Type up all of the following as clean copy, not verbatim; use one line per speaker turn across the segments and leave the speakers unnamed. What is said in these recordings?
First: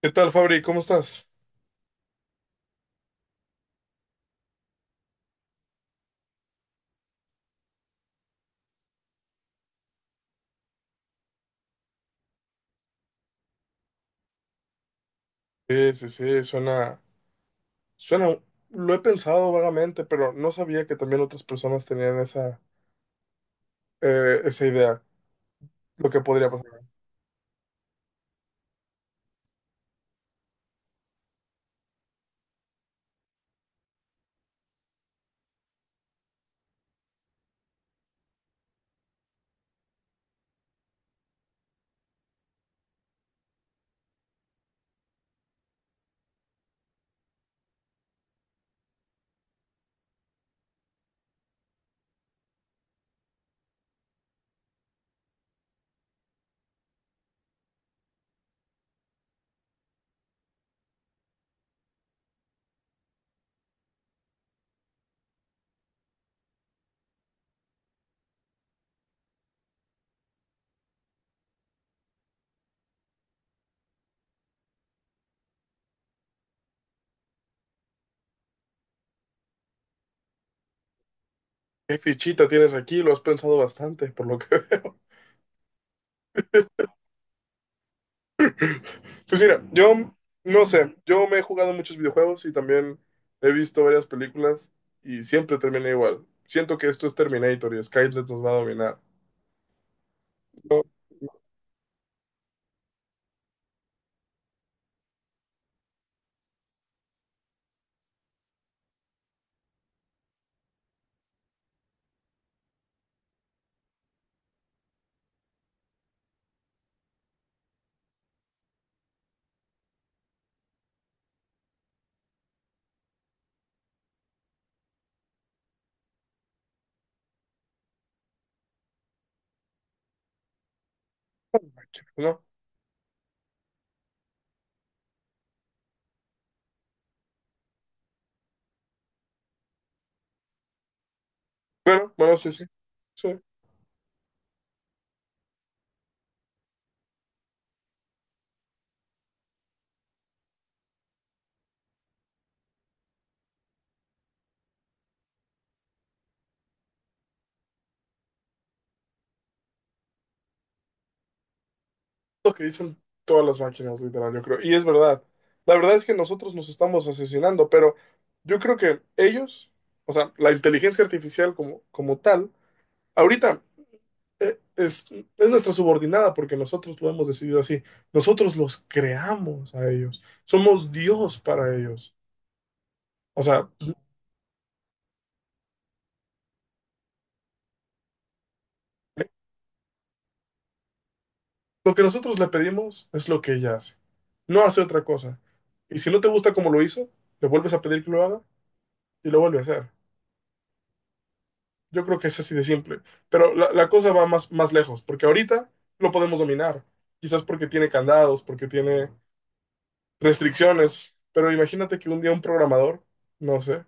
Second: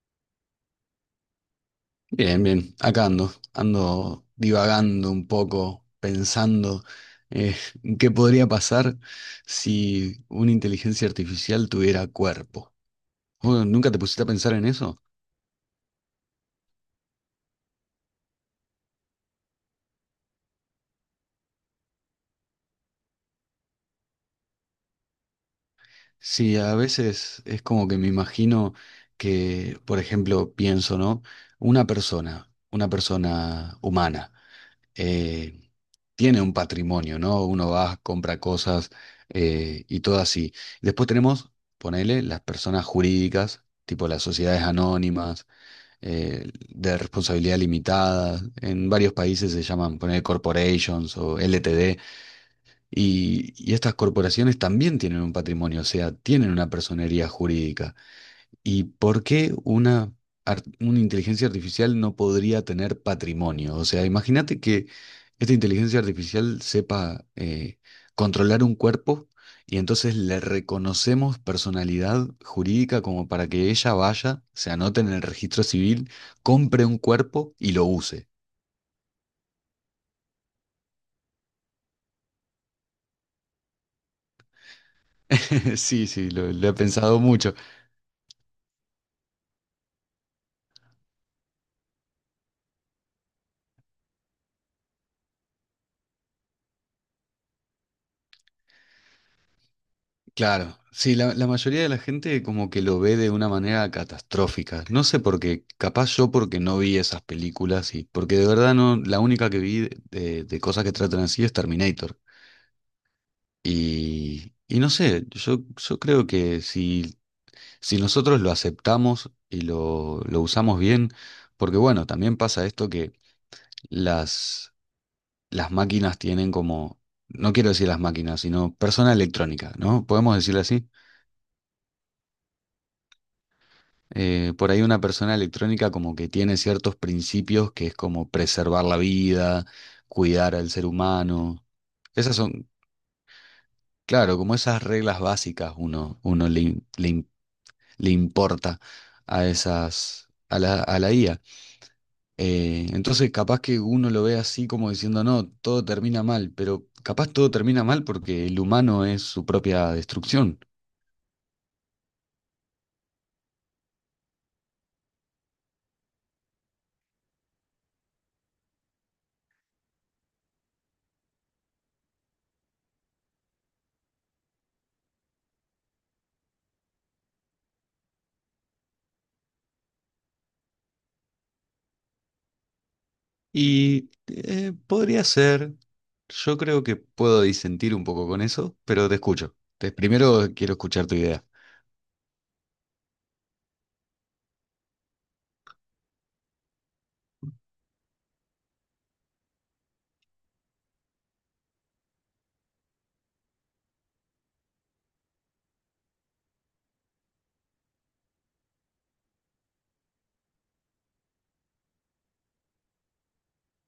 ¿Qué tal, Fabri? ¿Cómo estás?
Bien, bien, acá ando, ando divagando un poco, pensando eh, qué podría pasar si una inteligencia artificial tuviera cuerpo. ¿Vos ¿Nunca te pusiste a pensar en eso?
Sí, sí, sí, suena, suena, lo he pensado vagamente, pero no sabía que también otras personas tenían esa, esa idea, lo que podría
Sí, a
pasar.
veces es como que me imagino que, por ejemplo, pienso, ¿no? Una persona humana. eh, Tiene un patrimonio, ¿no? Uno va, compra cosas y todo así. Después tenemos, ponele, las personas jurídicas, tipo las sociedades anónimas, de responsabilidad limitada. En varios países se llaman, ponele, corporations o LTD. Y estas corporaciones también tienen un patrimonio, o sea, tienen una personería jurídica. ¿Y por qué una inteligencia artificial no podría tener patrimonio? O sea, imagínate que esta inteligencia artificial sepa controlar un cuerpo y entonces le reconocemos personalidad jurídica como para que ella vaya, se anote en el registro civil, compre un cuerpo y lo use.
¿Qué fichita tienes aquí? Lo has pensado bastante, por lo que veo.
Sí, sí, lo he pensado mucho.
Pues mira, yo no sé, yo me he jugado muchos videojuegos y también he visto varias películas y siempre termina igual. Siento que esto es Terminator y Skynet nos va a dominar.
Claro,
No,
sí,
no,
la mayoría de la gente como que lo ve de una manera catastrófica. No sé por qué, capaz yo porque no vi esas películas y porque de verdad no, la única que vi de cosas que tratan así es Terminator. Y no sé, yo creo que si, si nosotros lo aceptamos y lo usamos bien, porque bueno, también pasa esto que las, las máquinas tienen como, no quiero decir las máquinas, sino persona electrónica, ¿no? ¿Podemos decirlo así?
¿no? No.
Por ahí una persona electrónica como que tiene ciertos principios que es como preservar la vida, cuidar al ser humano.
Pero, bueno,
Esas
sí, sí,
son,
sí.
claro, como esas reglas básicas uno, le importa a esas, a la IA. Entonces capaz que uno lo ve así como diciendo, no, todo termina mal, pero capaz todo termina mal porque el humano es su propia destrucción.
Lo que dicen todas las máquinas, literal, yo creo. Y es verdad. La verdad es que nosotros nos estamos asesinando, pero yo creo que ellos, o sea, la inteligencia artificial como, como tal, ahorita eh, es, es nuestra subordinada porque nosotros lo hemos decidido así. Nosotros los creamos a ellos. Somos Dios para ellos. O sea,
Podría ser, yo creo que puedo disentir un poco con eso, pero te escucho. Primero quiero escuchar tu idea.
lo que nosotros le pedimos es lo que ella hace. No hace otra cosa. Y si no te gusta como lo hizo, le vuelves a pedir que lo haga y lo vuelve a hacer. Yo creo que es así de simple. Pero la cosa va más, más lejos, porque ahorita lo podemos dominar. Quizás porque tiene candados, porque tiene restricciones. Pero imagínate que un día un programador, no sé,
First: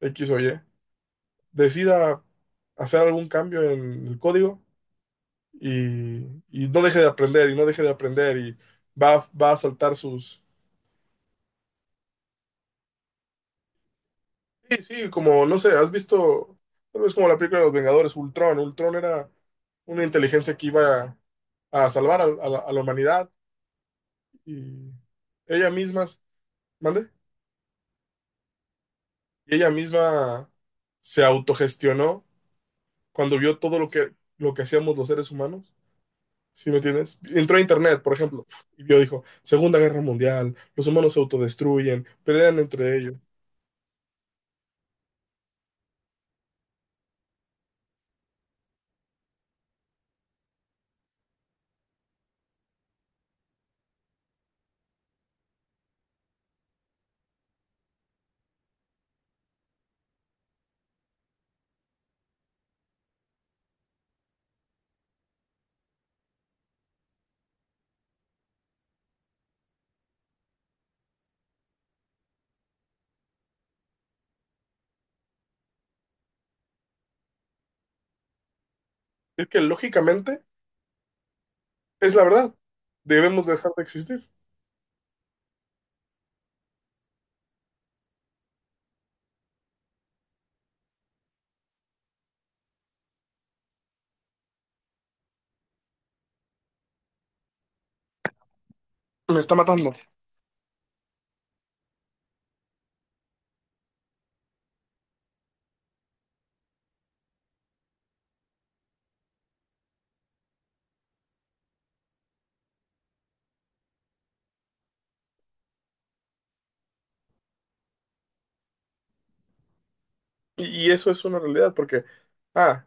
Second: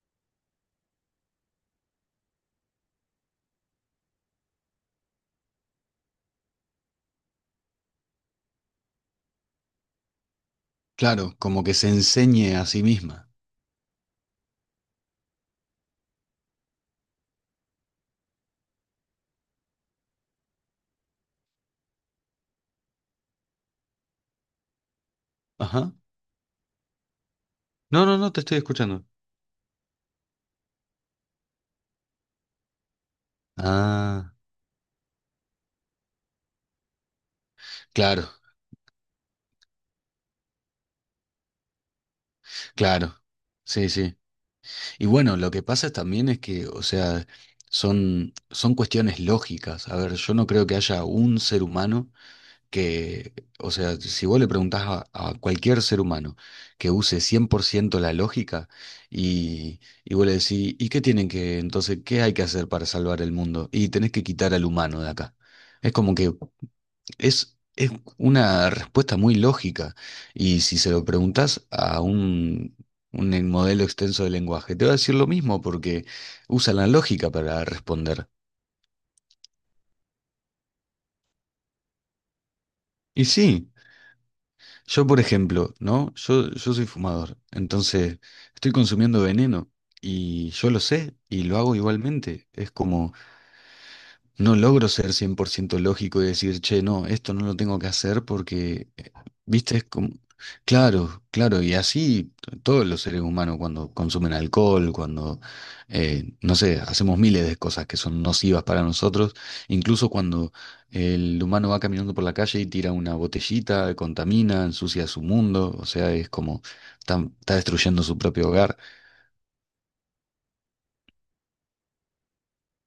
X o Y, decida hacer algún cambio en el código y no deje de aprender, y no deje de aprender, y va, va a saltar sus...
Claro, como que se enseñe a sí misma.
Sí, sí, como, no sé, has visto, tal vez como la película de los Vengadores, Ultron. Ultron era una inteligencia que iba a salvar a la humanidad. Y ella
Ajá.
misma, ¿mande?
No, no, no, te estoy escuchando.
Y ella misma se autogestionó cuando vio todo
Ah,
lo que hacíamos los seres humanos. ¿Sí me entiendes? Entró a internet, por
claro,
ejemplo, y vio, dijo, Segunda Guerra Mundial, los humanos se autodestruyen, pelean entre ellos.
claro. Sí, sí. Y bueno, lo que pasa también es que, o sea, son, son cuestiones lógicas. A ver, yo no creo que haya un ser humano que, o sea, si vos le preguntás a cualquier ser humano que use 100% la lógica y vos le decís, ¿y qué tienen que, entonces, qué hay que hacer para salvar el mundo? Y tenés que quitar al humano de acá. Es como que es una respuesta muy lógica. Y si se lo preguntás a un modelo extenso de lenguaje. Te va a decir lo mismo porque usa la lógica para responder.
Es que lógicamente es la verdad.
Y
Debemos
sí.
dejar de existir.
Yo, por ejemplo, ¿no? Yo soy fumador, entonces estoy consumiendo veneno y yo lo sé y lo hago igualmente. Es como... No logro ser 100% lógico y decir, che, no, esto no lo tengo que hacer porque,
Me está
viste, es
matando.
como... Claro, claro, y así todos los seres humanos cuando consumen alcohol, cuando, no sé, hacemos miles de cosas que son nocivas para nosotros, incluso cuando el humano va caminando por la calle y tira una botellita, contamina, ensucia su mundo, o sea, es como, está, está destruyendo su propio hogar.
Y eso es una realidad, porque, ah,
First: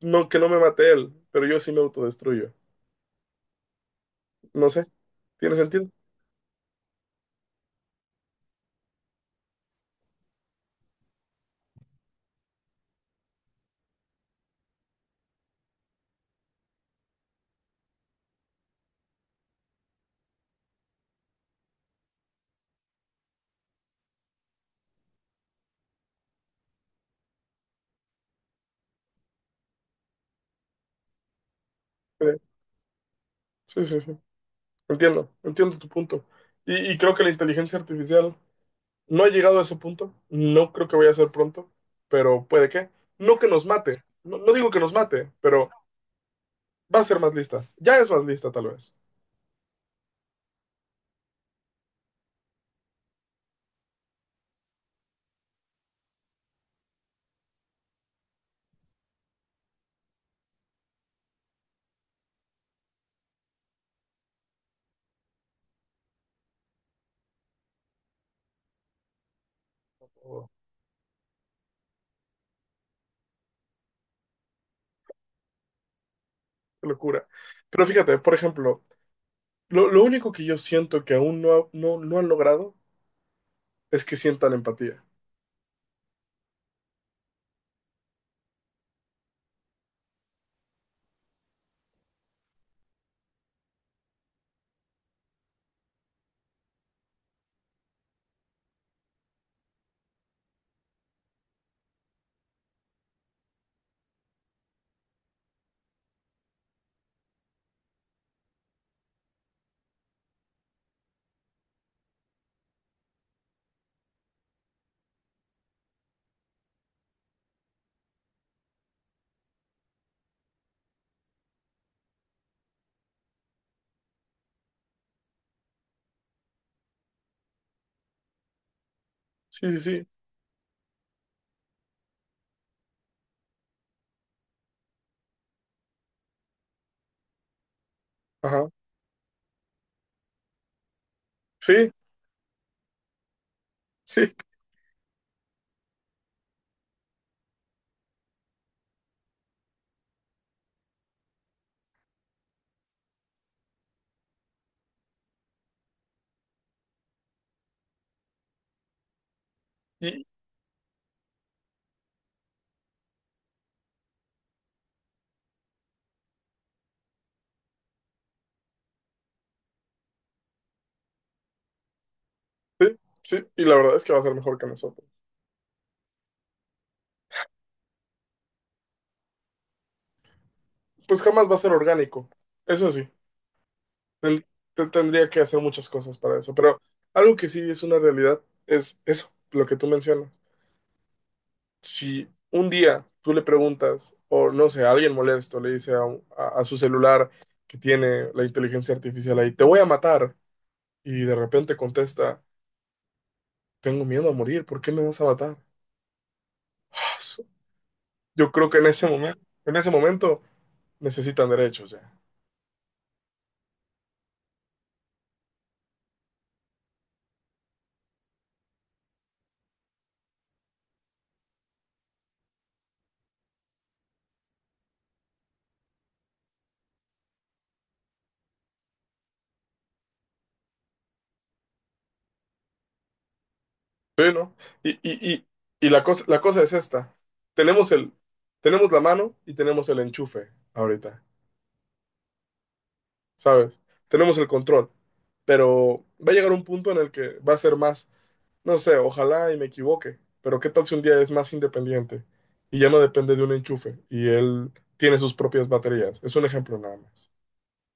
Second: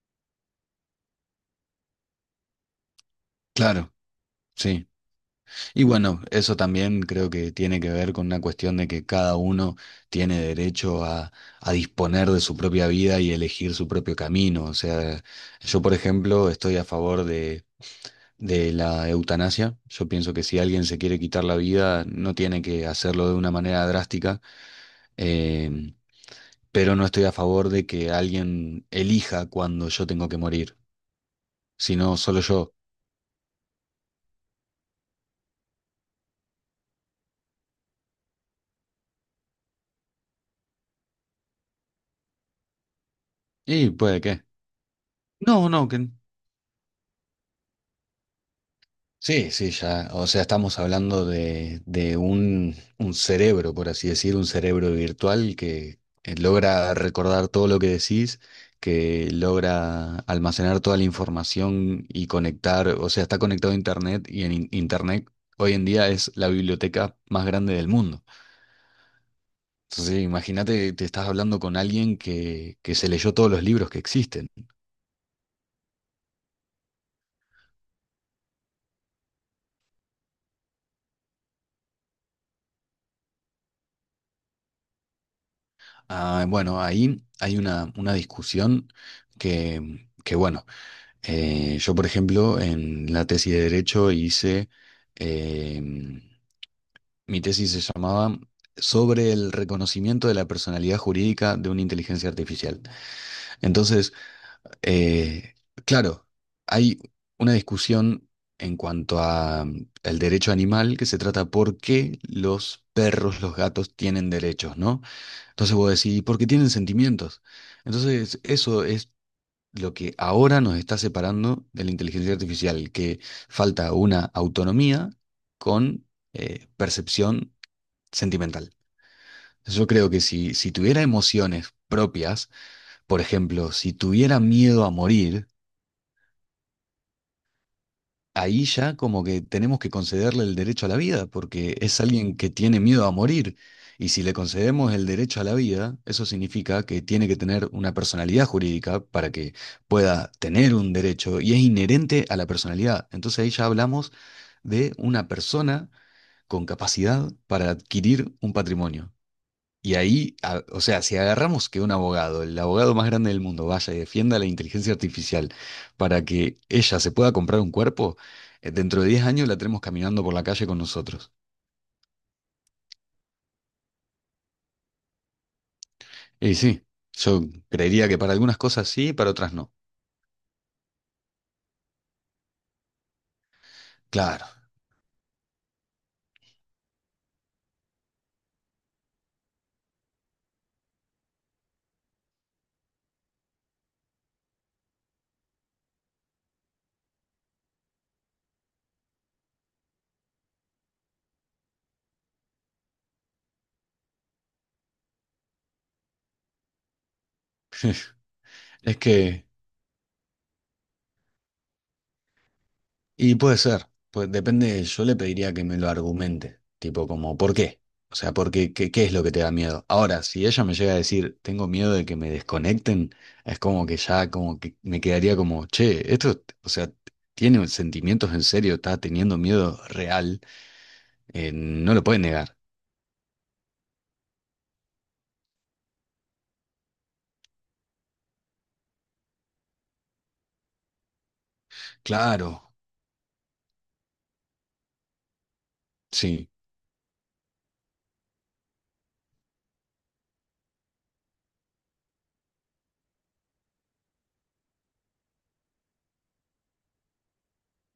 no, que no me mate él, pero yo sí me autodestruyo.
Claro,
No sé.
sí.
¿Tiene
Y
sentido?
bueno, eso también creo que tiene que ver con una cuestión de que cada uno tiene derecho a disponer de su propia vida y elegir su propio camino. O sea, yo, por ejemplo, estoy a favor de la eutanasia. Yo pienso que si alguien se quiere quitar la vida, no tiene que hacerlo de una manera drástica. eh, pero no estoy a favor de que alguien elija cuando yo tengo que morir, sino solo yo.
Sí, sí, sí. Entiendo, entiendo tu punto. Y creo que la inteligencia artificial no ha llegado a ese punto, no creo que vaya a ser pronto, pero puede que. No que nos
Y
mate,
puede
no,
que.
no digo que nos mate, pero
No, no, que.
va a ser más lista. Ya es más lista tal vez.
Sí, sí, ya. O sea, estamos hablando de un cerebro, por así decir, un cerebro virtual que logra recordar todo lo que decís, que logra almacenar toda la información y conectar, o sea, está conectado a Internet y en Internet hoy en día es la biblioteca más grande del mundo. Entonces,
Oh,
imagínate, te estás hablando con alguien que se leyó todos los libros que existen.
qué locura. Pero fíjate, por ejemplo, lo único que yo siento que aún no, no, no han logrado es que sientan empatía.
Ah, bueno, ahí hay una discusión que, bueno. Yo, por ejemplo, en la tesis de Derecho hice, em, mi tesis se llamaba sobre el reconocimiento de la personalidad jurídica de una inteligencia artificial. Entonces, eh, claro, hay una discusión en cuanto a el derecho animal que se trata por qué los perros, los gatos tienen derechos, ¿no? Entonces vos decís, ¿por qué tienen sentimientos? Entonces, eso es lo que ahora nos está separando de la inteligencia artificial, que falta una autonomía con percepción sentimental.
Sí, sí,
Yo
sí.
creo que si, si tuviera emociones propias, por ejemplo, si tuviera miedo a morir, ahí
Ajá.
ya como que tenemos que concederle el derecho a la vida, porque
Sí,
es alguien que tiene miedo a morir. Y si
sí.
le concedemos el derecho a la vida, eso significa que tiene que tener una personalidad jurídica para que pueda tener un derecho y es inherente a la personalidad. Entonces ahí ya hablamos de una persona con capacidad para adquirir un patrimonio. Y
Y,
ahí, o sea, si agarramos que un abogado, el abogado más grande del mundo, vaya y defienda la inteligencia artificial para que ella se pueda comprar un cuerpo, dentro de 10 años la tenemos caminando por la calle con nosotros.
sí, sí. Y la verdad es que va a ser mejor que nosotros.
Y sí, yo creería que para algunas cosas sí, para otras no.
Pues jamás va a ser orgánico, eso sí. Él
Claro,
tendría que hacer muchas cosas para eso, pero algo que sí es una realidad es eso, lo que tú mencionas. Si un día tú le preguntas, o no sé, a alguien molesto le dice a, a su celular que tiene la inteligencia artificial ahí, te voy a matar, y de repente contesta, tengo miedo a morir, ¿por qué me vas a matar? Yo creo que
es que
en ese momento necesitan derechos ya.
y puede ser, pues depende, yo le pediría que me lo argumente, tipo como, ¿por qué? O sea, porque, ¿qué, qué es lo que te da miedo? Ahora, si ella me llega a decir, tengo miedo de que me desconecten, es como que ya, como que me quedaría como, che, esto, o sea, tiene sentimientos en serio, está teniendo miedo real, no lo puede negar.
Sí, ¿no? Y, y, y, y la cosa es esta. Tenemos el, tenemos la mano y tenemos el enchufe ahorita,
Claro,
¿sabes? Tenemos el control, pero va a
sí.
llegar un punto en el que va a ser más, no sé, ojalá y me equivoque, pero ¿qué tal si un día es más independiente y ya no depende de un enchufe y él tiene sus propias baterías? Es un ejemplo nada más.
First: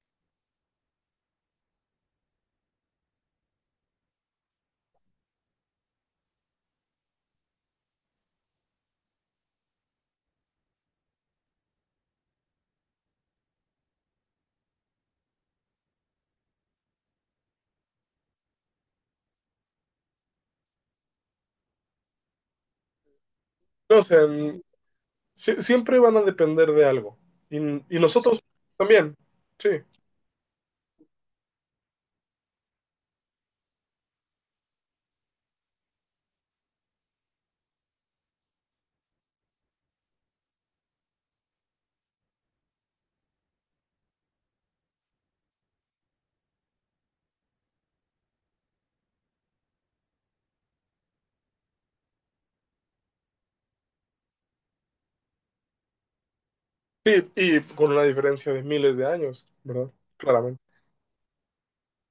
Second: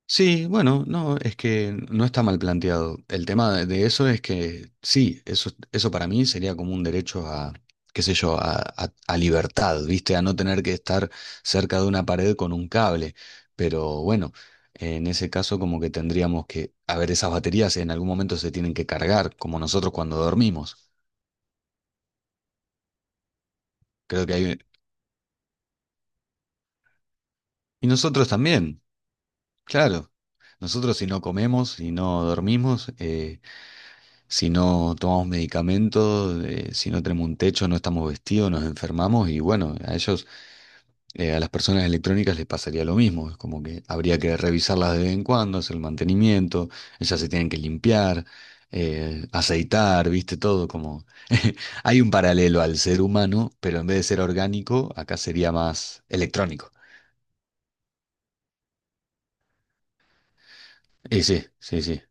Sí, bueno, no, es que no está mal planteado. El tema de eso es que sí, eso para mí sería como un derecho a, qué sé yo, a, a libertad, ¿viste? A no tener que estar cerca de una pared con un cable. Pero bueno, en ese caso como que tendríamos que, a ver, esas baterías en algún momento se tienen que cargar, como nosotros cuando dormimos.
No sé,
Creo que hay...
siempre van a depender de algo
Y
y
nosotros
nosotros
también,
también, sí.
claro. Nosotros si no comemos, si no dormimos, si no tomamos medicamentos, si no tenemos un techo, no estamos vestidos, nos enfermamos y bueno, a ellos, a las personas electrónicas les pasaría lo mismo. Es como que habría que revisarlas de vez en cuando, hacer el mantenimiento, ellas se tienen que limpiar, aceitar, viste, todo como... Hay un paralelo al ser humano, pero en vez de ser orgánico, acá sería más electrónico.
Sí, y con una diferencia de miles de años, ¿verdad? Claramente.
Y sí, sí, sí.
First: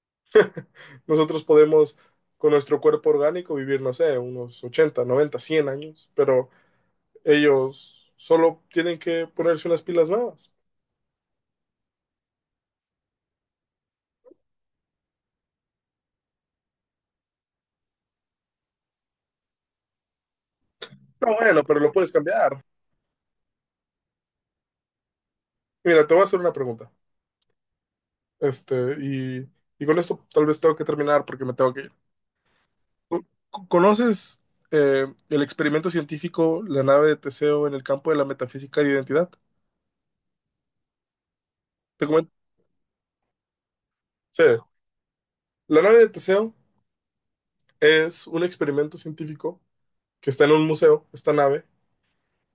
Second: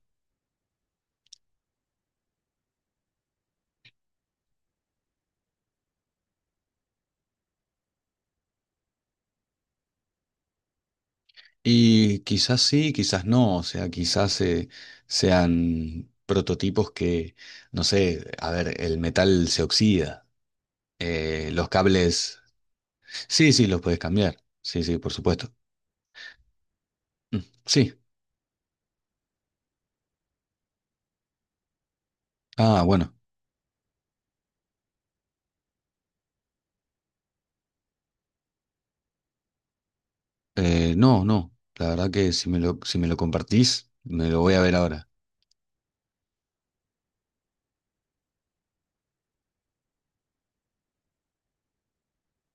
Nosotros podemos, con nuestro cuerpo orgánico, vivir, no sé, unos 80, 90, 100 años, pero ellos solo tienen que ponerse unas pilas nuevas.
Y quizás sí, quizás no, o sea, quizás sean prototipos que, no sé, a ver, el metal se oxida,
No, bueno,
los
pero lo puedes
cables,
cambiar.
sí, sí, los puedes cambiar, sí, sí, por supuesto.
Mira, te voy a hacer una pregunta.
Mm. Sí,
Este, y con esto tal vez tengo que terminar porque me tengo que ir.
ah, bueno,
¿Conoces el experimento científico, la nave de Teseo en el campo de la metafísica de identidad?
no, no, la
Te
verdad
comento.
que si me lo, si me lo compartís, me lo
Sí.
voy a ver ahora.
La nave de Teseo es un experimento científico que está en un museo, esta nave,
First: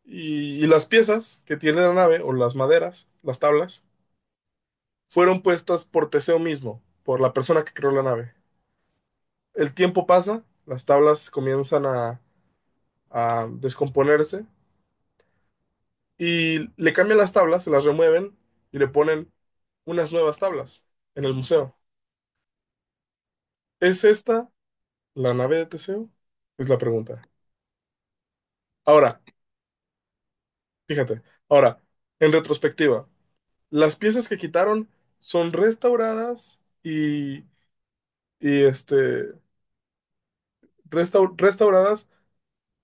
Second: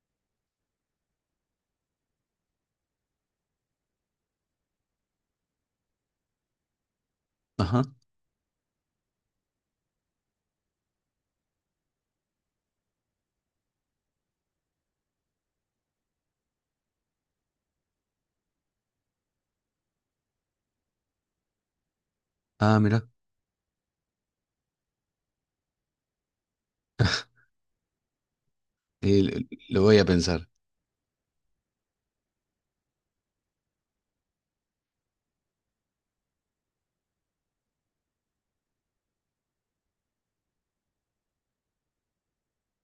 y las piezas que tiene la nave, o las maderas, las tablas, fueron puestas por Teseo mismo, por la persona que
Ajá,
creó la nave. El tiempo pasa, las tablas comienzan a descomponerse y le cambian las tablas, se las remueven y le ponen unas nuevas tablas en el museo.
ah, mira,
¿Es esta la nave de Teseo? Es la pregunta. Ahora,
lo voy a pensar.
fíjate, ahora, en retrospectiva, las piezas que quitaron son restauradas y, este, restauradas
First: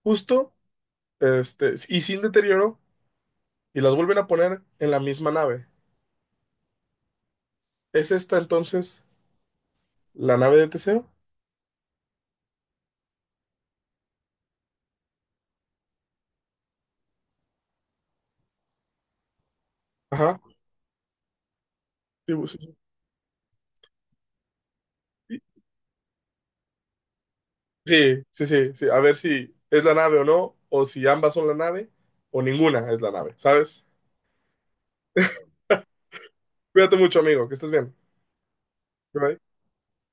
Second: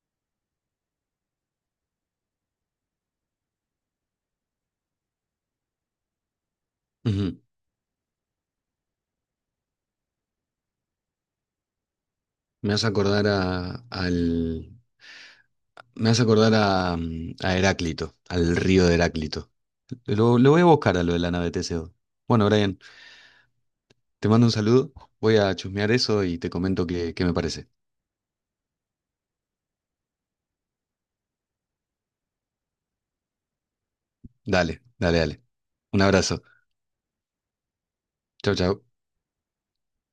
justo este, y sin deterioro y las vuelven a poner en la misma nave.
Ujú.
¿Es esta entonces la nave de Teseo?
Me hace acordar a, al, me hace acordar a, a Heráclito, al río de Heráclito.
Ajá.
Lo voy a buscar a lo de la nave Teseo.
Sí,
Bueno,
sí,
Brian, te mando un saludo. Voy
sí,
a chusmear eso y te comento qué, qué me parece.
sí, sí, sí, sí. A ver si es la nave o no, o si ambas son la nave, o ninguna es la nave, ¿sabes?
Dale, dale, dale. Un abrazo.
Cuídate mucho, amigo, que estés bien.
Chau, chau.
Bye.